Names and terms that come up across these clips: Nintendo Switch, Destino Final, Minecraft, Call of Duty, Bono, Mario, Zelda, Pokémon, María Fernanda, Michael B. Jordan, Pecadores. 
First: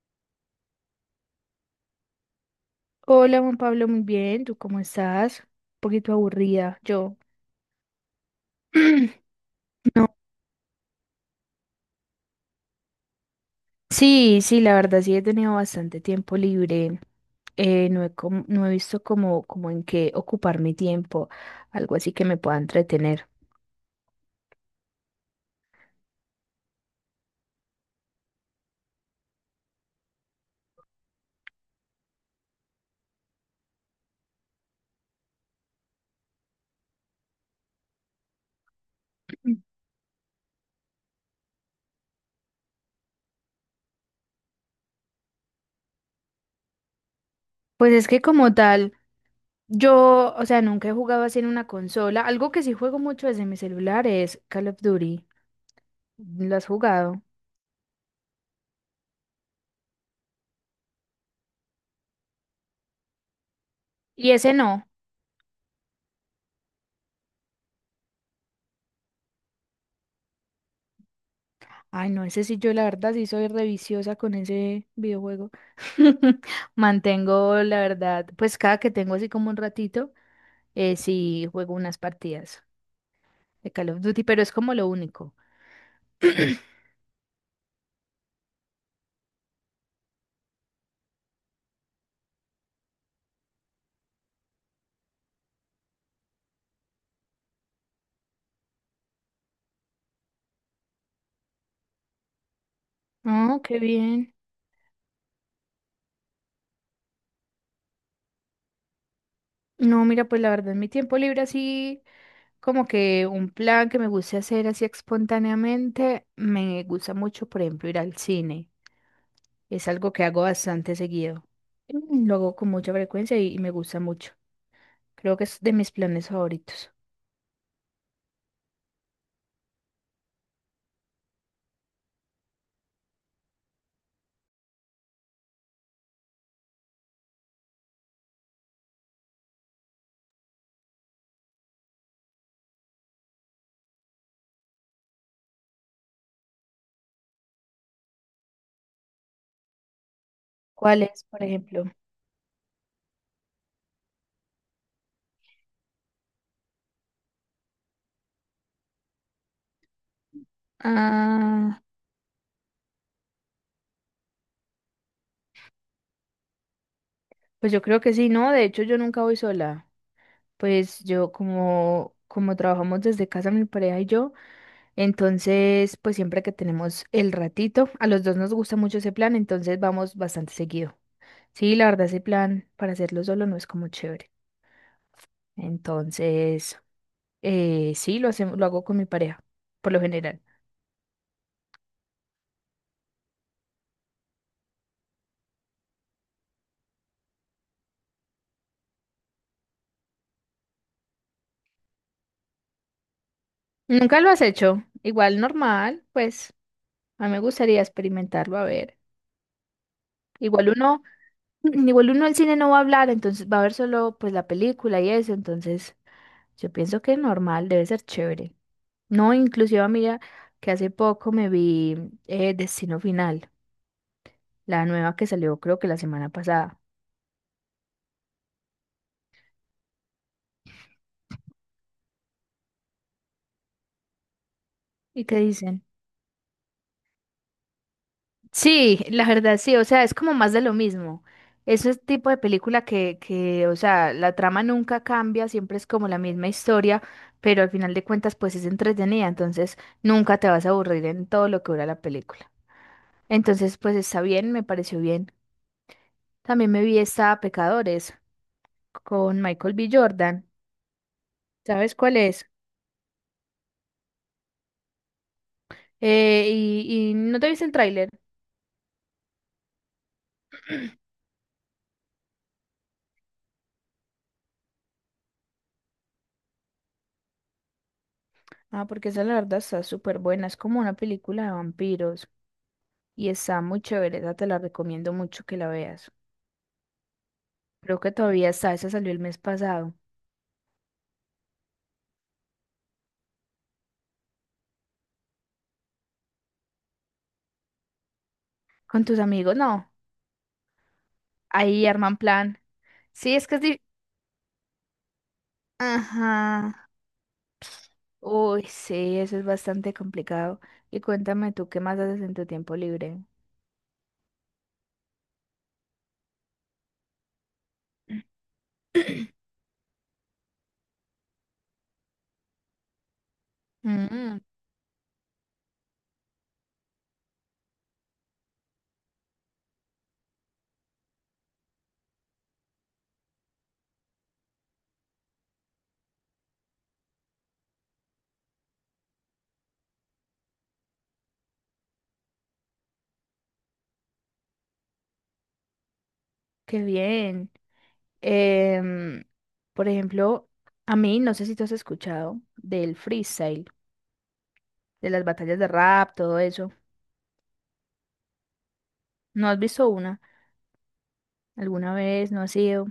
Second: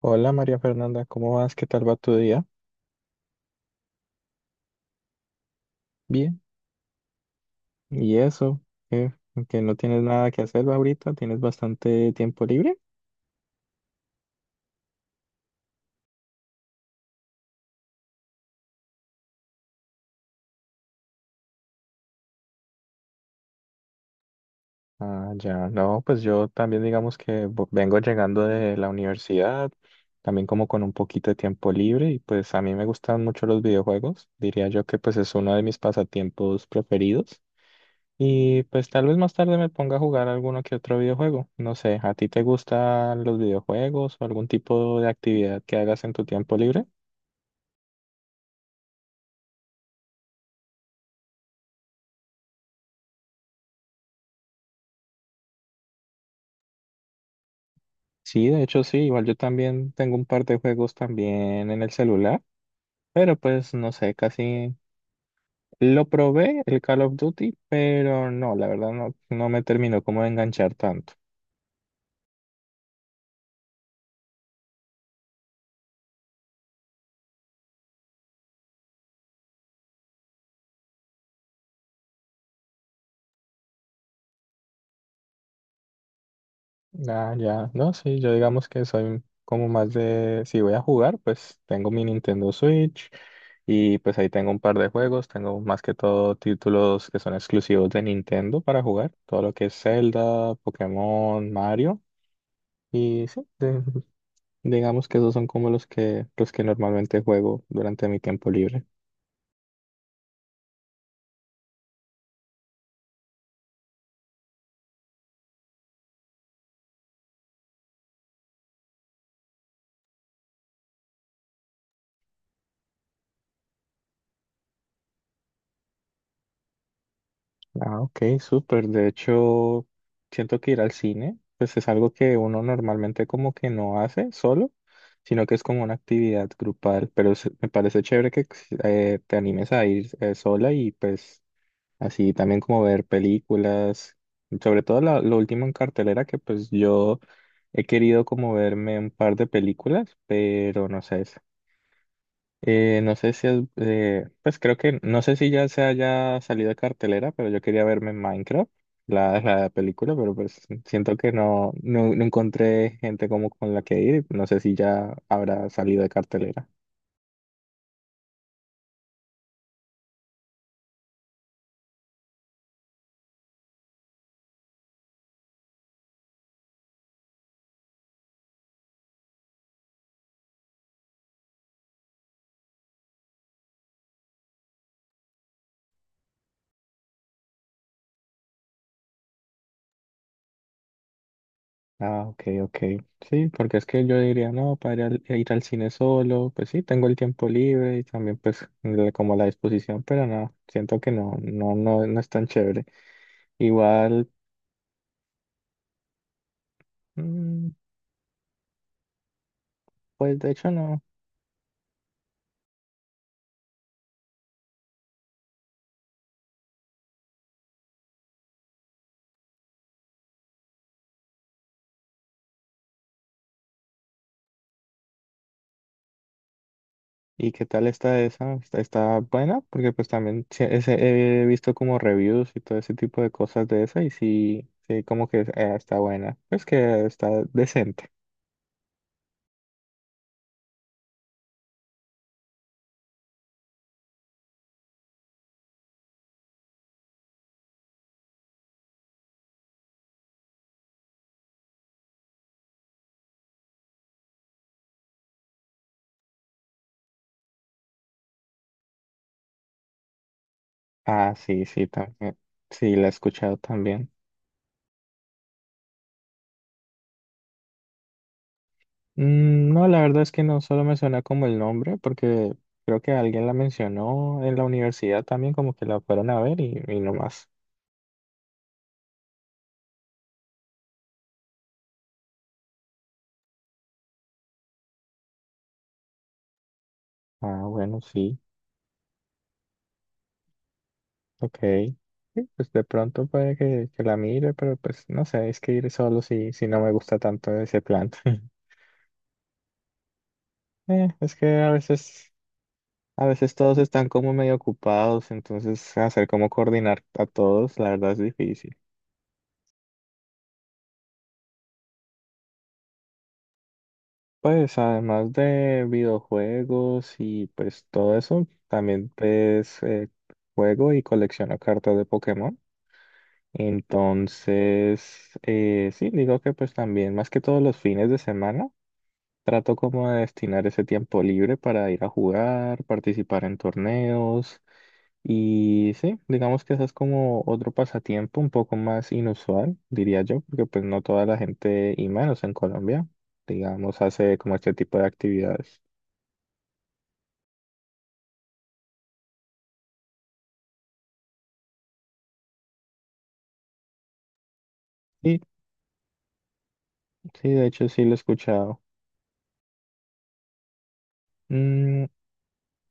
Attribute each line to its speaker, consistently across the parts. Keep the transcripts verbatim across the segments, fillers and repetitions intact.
Speaker 1: Hola María Fernanda, ¿cómo vas? ¿Qué tal va tu día?
Speaker 2: Hola Juan Pablo, muy bien, ¿tú cómo estás? Un poquito
Speaker 1: Bien.
Speaker 2: aburrida, yo.
Speaker 1: ¿Y eso? ¿Qué? ¿Que no tienes
Speaker 2: No,
Speaker 1: nada que hacer ahorita? ¿Tienes bastante tiempo libre?
Speaker 2: Sí, sí, la verdad sí he tenido bastante tiempo libre. Eh, no he, com- no he visto como, como en qué ocupar mi tiempo, algo así que me pueda entretener.
Speaker 1: Ah, ya, no, pues yo también digamos que vo- vengo llegando de la universidad, también como con un poquito de tiempo libre y pues a mí me gustan mucho los videojuegos, diría yo que pues es uno de mis pasatiempos preferidos y pues tal vez más
Speaker 2: Mm.
Speaker 1: tarde me ponga a jugar alguno que otro videojuego, no sé, ¿a ti te gustan los videojuegos o algún tipo de actividad que hagas en tu tiempo libre?
Speaker 2: Pues es que como tal, yo, o sea, nunca he jugado así en una consola. Algo que sí juego mucho desde mi celular es Call of Duty. ¿Lo has jugado?
Speaker 1: Sí, de hecho sí, igual yo también tengo un par de juegos también en el celular, pero pues no sé,
Speaker 2: Y ese
Speaker 1: casi
Speaker 2: no.
Speaker 1: lo probé el Call of Duty, pero no, la verdad no no me terminó como de enganchar tanto.
Speaker 2: Ay, no, ese sí, yo la verdad sí soy reviciosa con ese videojuego. Mantengo, la verdad, pues cada que tengo así como un ratito, eh, sí juego unas partidas de Call of Duty, pero es como lo único.
Speaker 1: Ah, ya, no, sí, yo digamos que soy como más de, si voy a jugar, pues tengo mi Nintendo Switch y pues ahí tengo un par de juegos, tengo más que todo títulos que son exclusivos de Nintendo para jugar, todo lo que es Zelda, Pokémon, Mario. Y sí,
Speaker 2: Oh, qué bien.
Speaker 1: digamos que esos son como los que, los que normalmente juego durante mi tiempo libre.
Speaker 2: No, mira, pues la verdad, en mi tiempo libre así, como que un plan que me guste hacer así espontáneamente, me gusta mucho, por ejemplo, ir al cine. Es algo que hago bastante seguido. Mm, lo hago con mucha frecuencia y y me gusta mucho. Creo que es de mis planes favoritos.
Speaker 1: Ah, ok, súper. De hecho, siento que ir al cine, pues es algo que uno normalmente como que no hace solo, sino que es como una actividad grupal. Pero se- me parece chévere que si, eh, te animes a ir eh, sola y pues así también como ver películas, sobre todo la- lo último en cartelera que pues yo he querido como verme un par de películas, pero no
Speaker 2: ¿Cuál
Speaker 1: sé.
Speaker 2: es, por ejemplo?
Speaker 1: Eh, no sé si es, eh, pues creo que, no sé si ya se haya salido de cartelera, pero yo quería verme en Minecraft, la, la película, pero pues siento que no,
Speaker 2: Ah,
Speaker 1: no, no encontré gente como con la que ir, y no sé si ya habrá salido de cartelera.
Speaker 2: pues yo creo que sí, no, de hecho yo nunca voy sola. Pues yo como como trabajamos desde casa mi pareja y yo, entonces pues siempre que tenemos el ratito, a los dos nos gusta mucho ese plan, entonces vamos bastante seguido. Sí, la verdad ese plan para hacerlo solo no es como chévere. Entonces, eh, sí, lo hacemos, lo hago con mi pareja, por lo general.
Speaker 1: Ah, ok, ok. Sí, porque es que yo diría, no, para ir al, ir al cine solo, pues sí, tengo el tiempo libre y también pues la- como la disposición, pero no, siento que no, no, no, no es tan chévere.
Speaker 2: Nunca lo
Speaker 1: Igual,
Speaker 2: has hecho, igual normal, pues. A mí me
Speaker 1: mm,
Speaker 2: gustaría experimentarlo, a ver.
Speaker 1: pues de
Speaker 2: Igual
Speaker 1: hecho no.
Speaker 2: uno, igual uno al cine no va a hablar, entonces va a ver solo pues la película y eso, entonces yo pienso que normal, debe ser chévere. No, inclusive mira que hace poco me vi eh, Destino Final, la nueva que salió creo que la semana pasada.
Speaker 1: ¿Y qué tal está esa? ¿Está, está buena? Porque pues también sí, ese- he visto como reviews y todo ese tipo de cosas de esa y sí, sí,
Speaker 2: ¿Y
Speaker 1: como
Speaker 2: qué
Speaker 1: que eh,
Speaker 2: dicen?
Speaker 1: está buena. Pues que está decente.
Speaker 2: Sí, la verdad sí, o sea, es como más de lo mismo. Es el tipo de película que, que, o sea, la trama nunca cambia, siempre es como la misma historia, pero al final de cuentas pues es entretenida, entonces nunca te vas a aburrir en todo lo que dura la película. Entonces pues está bien, me pareció bien. También me vi esta Pecadores con Michael B. Jordan,
Speaker 1: Ah, sí, sí,
Speaker 2: ¿sabes cuál
Speaker 1: también.
Speaker 2: es?
Speaker 1: Sí, la he escuchado también.
Speaker 2: Eh, y, y no te viste el tráiler,
Speaker 1: Mm, no, la verdad es que no, solo me suena como el nombre, porque creo que alguien la mencionó en la universidad también, como que la fueron a ver y, y no más.
Speaker 2: ah, porque esa la verdad está súper buena, es como una película de vampiros. Y está muy chévere, esa te la recomiendo mucho que la veas.
Speaker 1: Ah,
Speaker 2: Creo
Speaker 1: bueno,
Speaker 2: que
Speaker 1: sí.
Speaker 2: todavía está, esa salió el mes pasado.
Speaker 1: Ok. Sí, pues de pronto puede que, que la mire, pero pues no sé, es que ir solo si, si no me gusta tanto ese plan.
Speaker 2: Con tus amigos, no.
Speaker 1: Eh, es que a
Speaker 2: Ahí arman
Speaker 1: veces,
Speaker 2: plan.
Speaker 1: a
Speaker 2: Sí, es
Speaker 1: veces
Speaker 2: que es
Speaker 1: todos
Speaker 2: di-
Speaker 1: están como medio ocupados, entonces hacer
Speaker 2: Ajá.
Speaker 1: como coordinar a todos, la verdad es
Speaker 2: Uy,
Speaker 1: difícil.
Speaker 2: sí, eso es bastante complicado. Y cuéntame tú, ¿qué más haces en tu tiempo libre?
Speaker 1: Pues además de videojuegos y pues todo eso, también pues eh, juego y colecciono cartas de Pokémon.
Speaker 2: Mm,
Speaker 1: Entonces, eh, sí, digo que pues también más que todos los fines de semana. Trato como de destinar ese tiempo libre para ir a jugar, participar en torneos y sí, digamos que ese es como otro pasatiempo un poco más inusual, diría yo, porque pues no toda la gente y menos en Colombia, digamos, hace como este tipo de actividades.
Speaker 2: qué bien. Em, por ejemplo, a mí, no sé si tú has escuchado del freestyle, de las
Speaker 1: Sí,
Speaker 2: batallas de rap, todo eso.
Speaker 1: sí, de hecho sí lo he escuchado.
Speaker 2: ¿No has visto una? ¿Alguna
Speaker 1: Mm,
Speaker 2: vez? ¿No has ido?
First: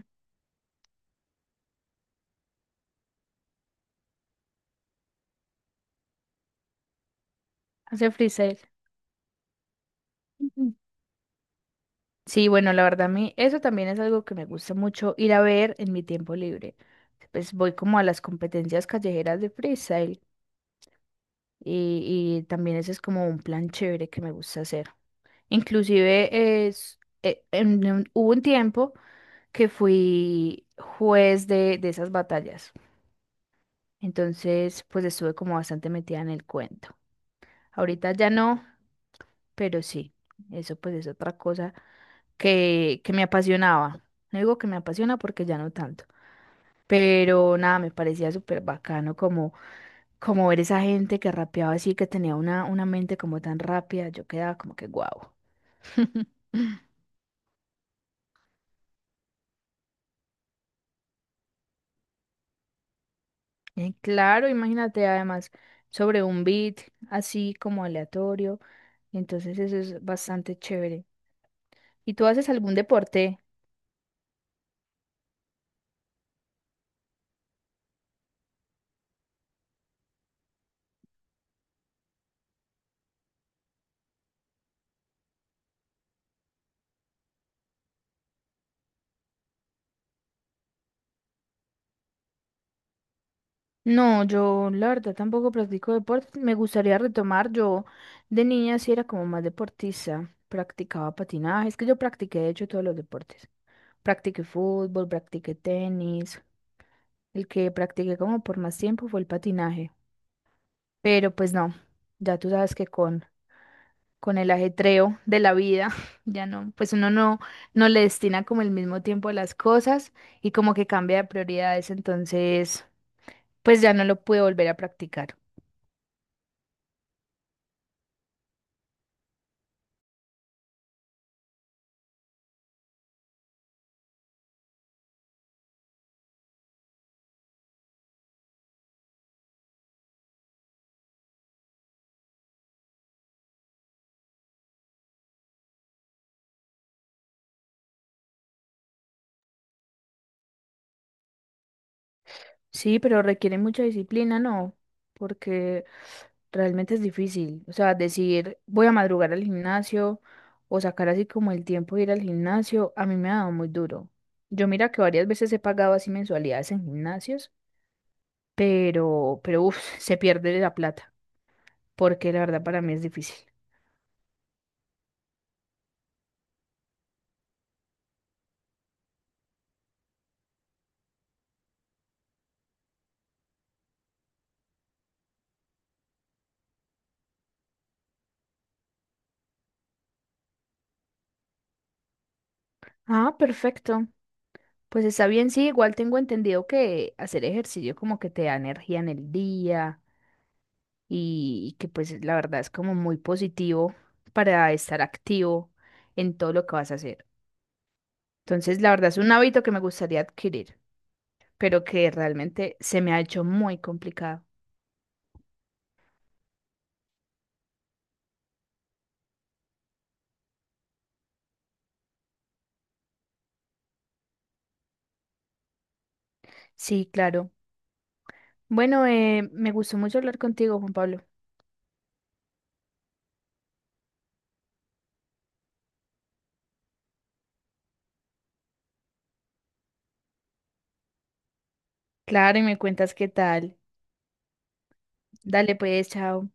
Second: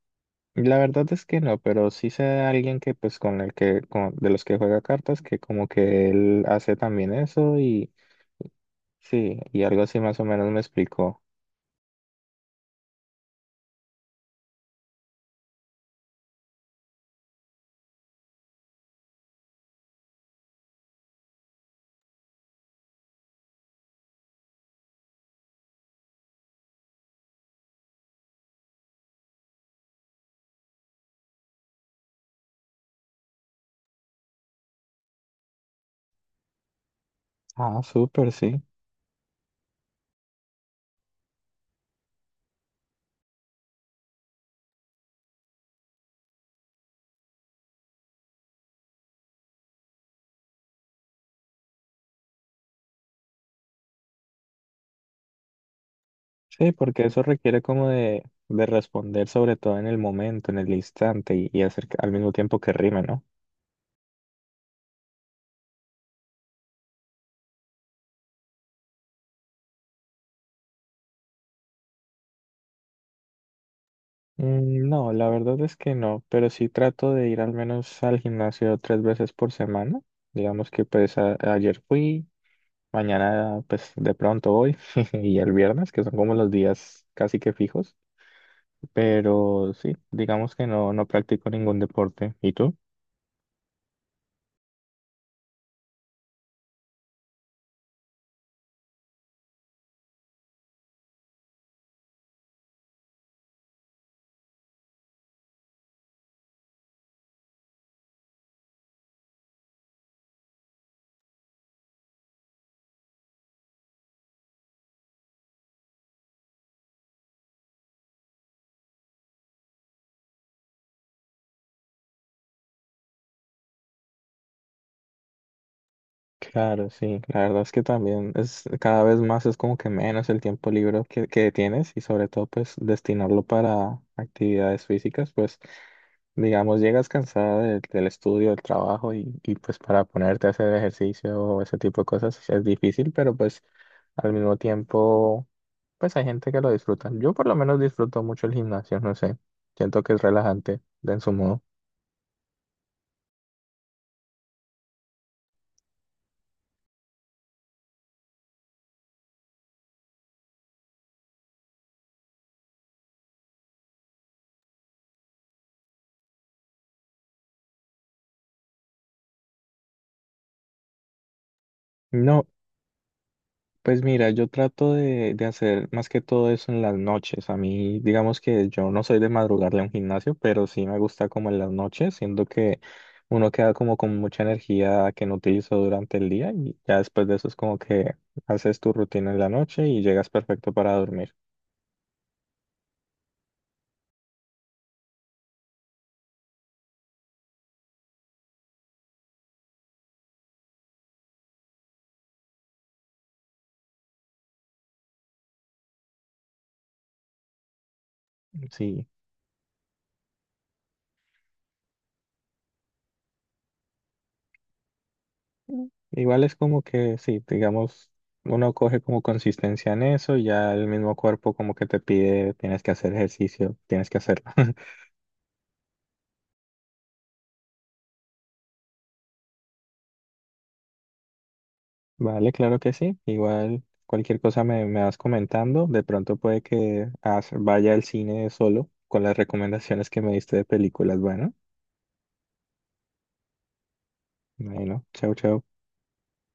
Speaker 1: la verdad es que no, pero sí sé de alguien que pues con el que, con- de los que juega cartas, que como que él hace también eso y
Speaker 2: Hace freestyle.
Speaker 1: sí, y algo así más o menos me
Speaker 2: Ujú.
Speaker 1: explicó.
Speaker 2: Sí, bueno, la verdad a mí eso también es algo que me gusta mucho ir a ver en mi tiempo libre. Pues voy como a las competencias callejeras de freestyle y, y también ese es como un plan chévere que me gusta hacer. Inclusive es, eh, en un- hubo un tiempo que fui juez de, de esas batallas. Entonces, pues estuve como bastante metida en el cuento.
Speaker 1: Ah,
Speaker 2: Ahorita ya
Speaker 1: súper, sí.
Speaker 2: no, pero sí, eso pues es otra cosa que, que me apasionaba. No digo que me apasiona porque ya no tanto, pero nada, me parecía súper bacano como, como ver esa gente que rapeaba así, que tenía una, una mente como tan rápida, yo quedaba como que guau.
Speaker 1: Sí, porque eso requiere como de, de responder sobre todo en el momento, en el instante y, y hacer que- al mismo tiempo que rime, ¿no?
Speaker 2: Eh, Claro, imagínate además sobre un beat así como aleatorio, entonces eso es bastante chévere. ¿Y tú haces algún deporte?
Speaker 1: Mm, No, la verdad es que no, pero sí trato de ir al menos al gimnasio tres veces por semana. Digamos que pues a- ayer fui, mañana pues de pronto voy y el viernes, que son como los días casi que fijos, pero sí, digamos que no, no practico ningún deporte. ¿Y tú?
Speaker 2: No, yo la verdad tampoco practico deporte. Me gustaría retomar. Yo de niña sí era como más deportista. Practicaba patinaje. Es que yo practiqué de hecho todos los deportes. Practiqué fútbol, practiqué tenis. El que practiqué como por más tiempo fue el patinaje. Pero pues no, ya tú sabes que con, con el ajetreo de la vida, ya no, pues uno no, no le destina como el mismo tiempo a las cosas y como que cambia de prioridades. Entonces, pues ya no lo pude volver a practicar.
Speaker 1: Claro, sí, la verdad es que también es cada vez más, es como que menos el tiempo libre que, que tienes y sobre todo pues destinarlo para actividades físicas, pues digamos llegas cansada del del estudio, del trabajo y, y pues para ponerte a hacer ejercicio o ese tipo de cosas es difícil, pero pues al mismo tiempo pues hay gente que lo disfruta. Yo por lo menos disfruto mucho el gimnasio, no sé, siento que es relajante de en su modo.
Speaker 2: Sí, pero requiere mucha disciplina, ¿no? Porque realmente es difícil. O sea, decir, voy a madrugar al gimnasio o sacar así como el tiempo de ir al gimnasio, a mí me ha dado muy duro. Yo mira que varias veces he pagado así mensualidades en gimnasios, pero, pero uf, se pierde la plata, porque la
Speaker 1: No.
Speaker 2: verdad para mí es difícil.
Speaker 1: Pues mira, yo trato de, de hacer más que todo eso en las noches. A mí, digamos que yo no soy de madrugarle a un gimnasio, pero sí me gusta como en las noches, siendo que uno queda como con mucha energía que no utilizó durante el día y ya después de eso es como que haces tu rutina en la noche y llegas perfecto para dormir.
Speaker 2: Ah, perfecto. Pues está bien, sí, igual tengo entendido que hacer ejercicio como que te da energía en el día y, y que pues la verdad es como muy positivo para estar activo en todo lo que vas a hacer. Entonces, la verdad
Speaker 1: Sí.
Speaker 2: es un hábito que me gustaría adquirir, pero que realmente se me ha hecho muy complicado.
Speaker 1: Mm. Igual es como que sí, digamos, uno coge como consistencia en eso y ya el mismo cuerpo como que te pide, tienes que hacer ejercicio, tienes que hacerlo.
Speaker 2: Sí, claro. Bueno, eh, me gustó mucho hablar contigo, Juan Pablo.
Speaker 1: Vale, claro que sí. Igual cualquier cosa me, me vas comentando. De pronto puede que as- vaya al cine solo con las recomendaciones que me diste de películas. Bueno,
Speaker 2: Claro, y me cuentas qué tal.
Speaker 1: bueno, chao,
Speaker 2: Dale
Speaker 1: chao.
Speaker 2: pues, chao.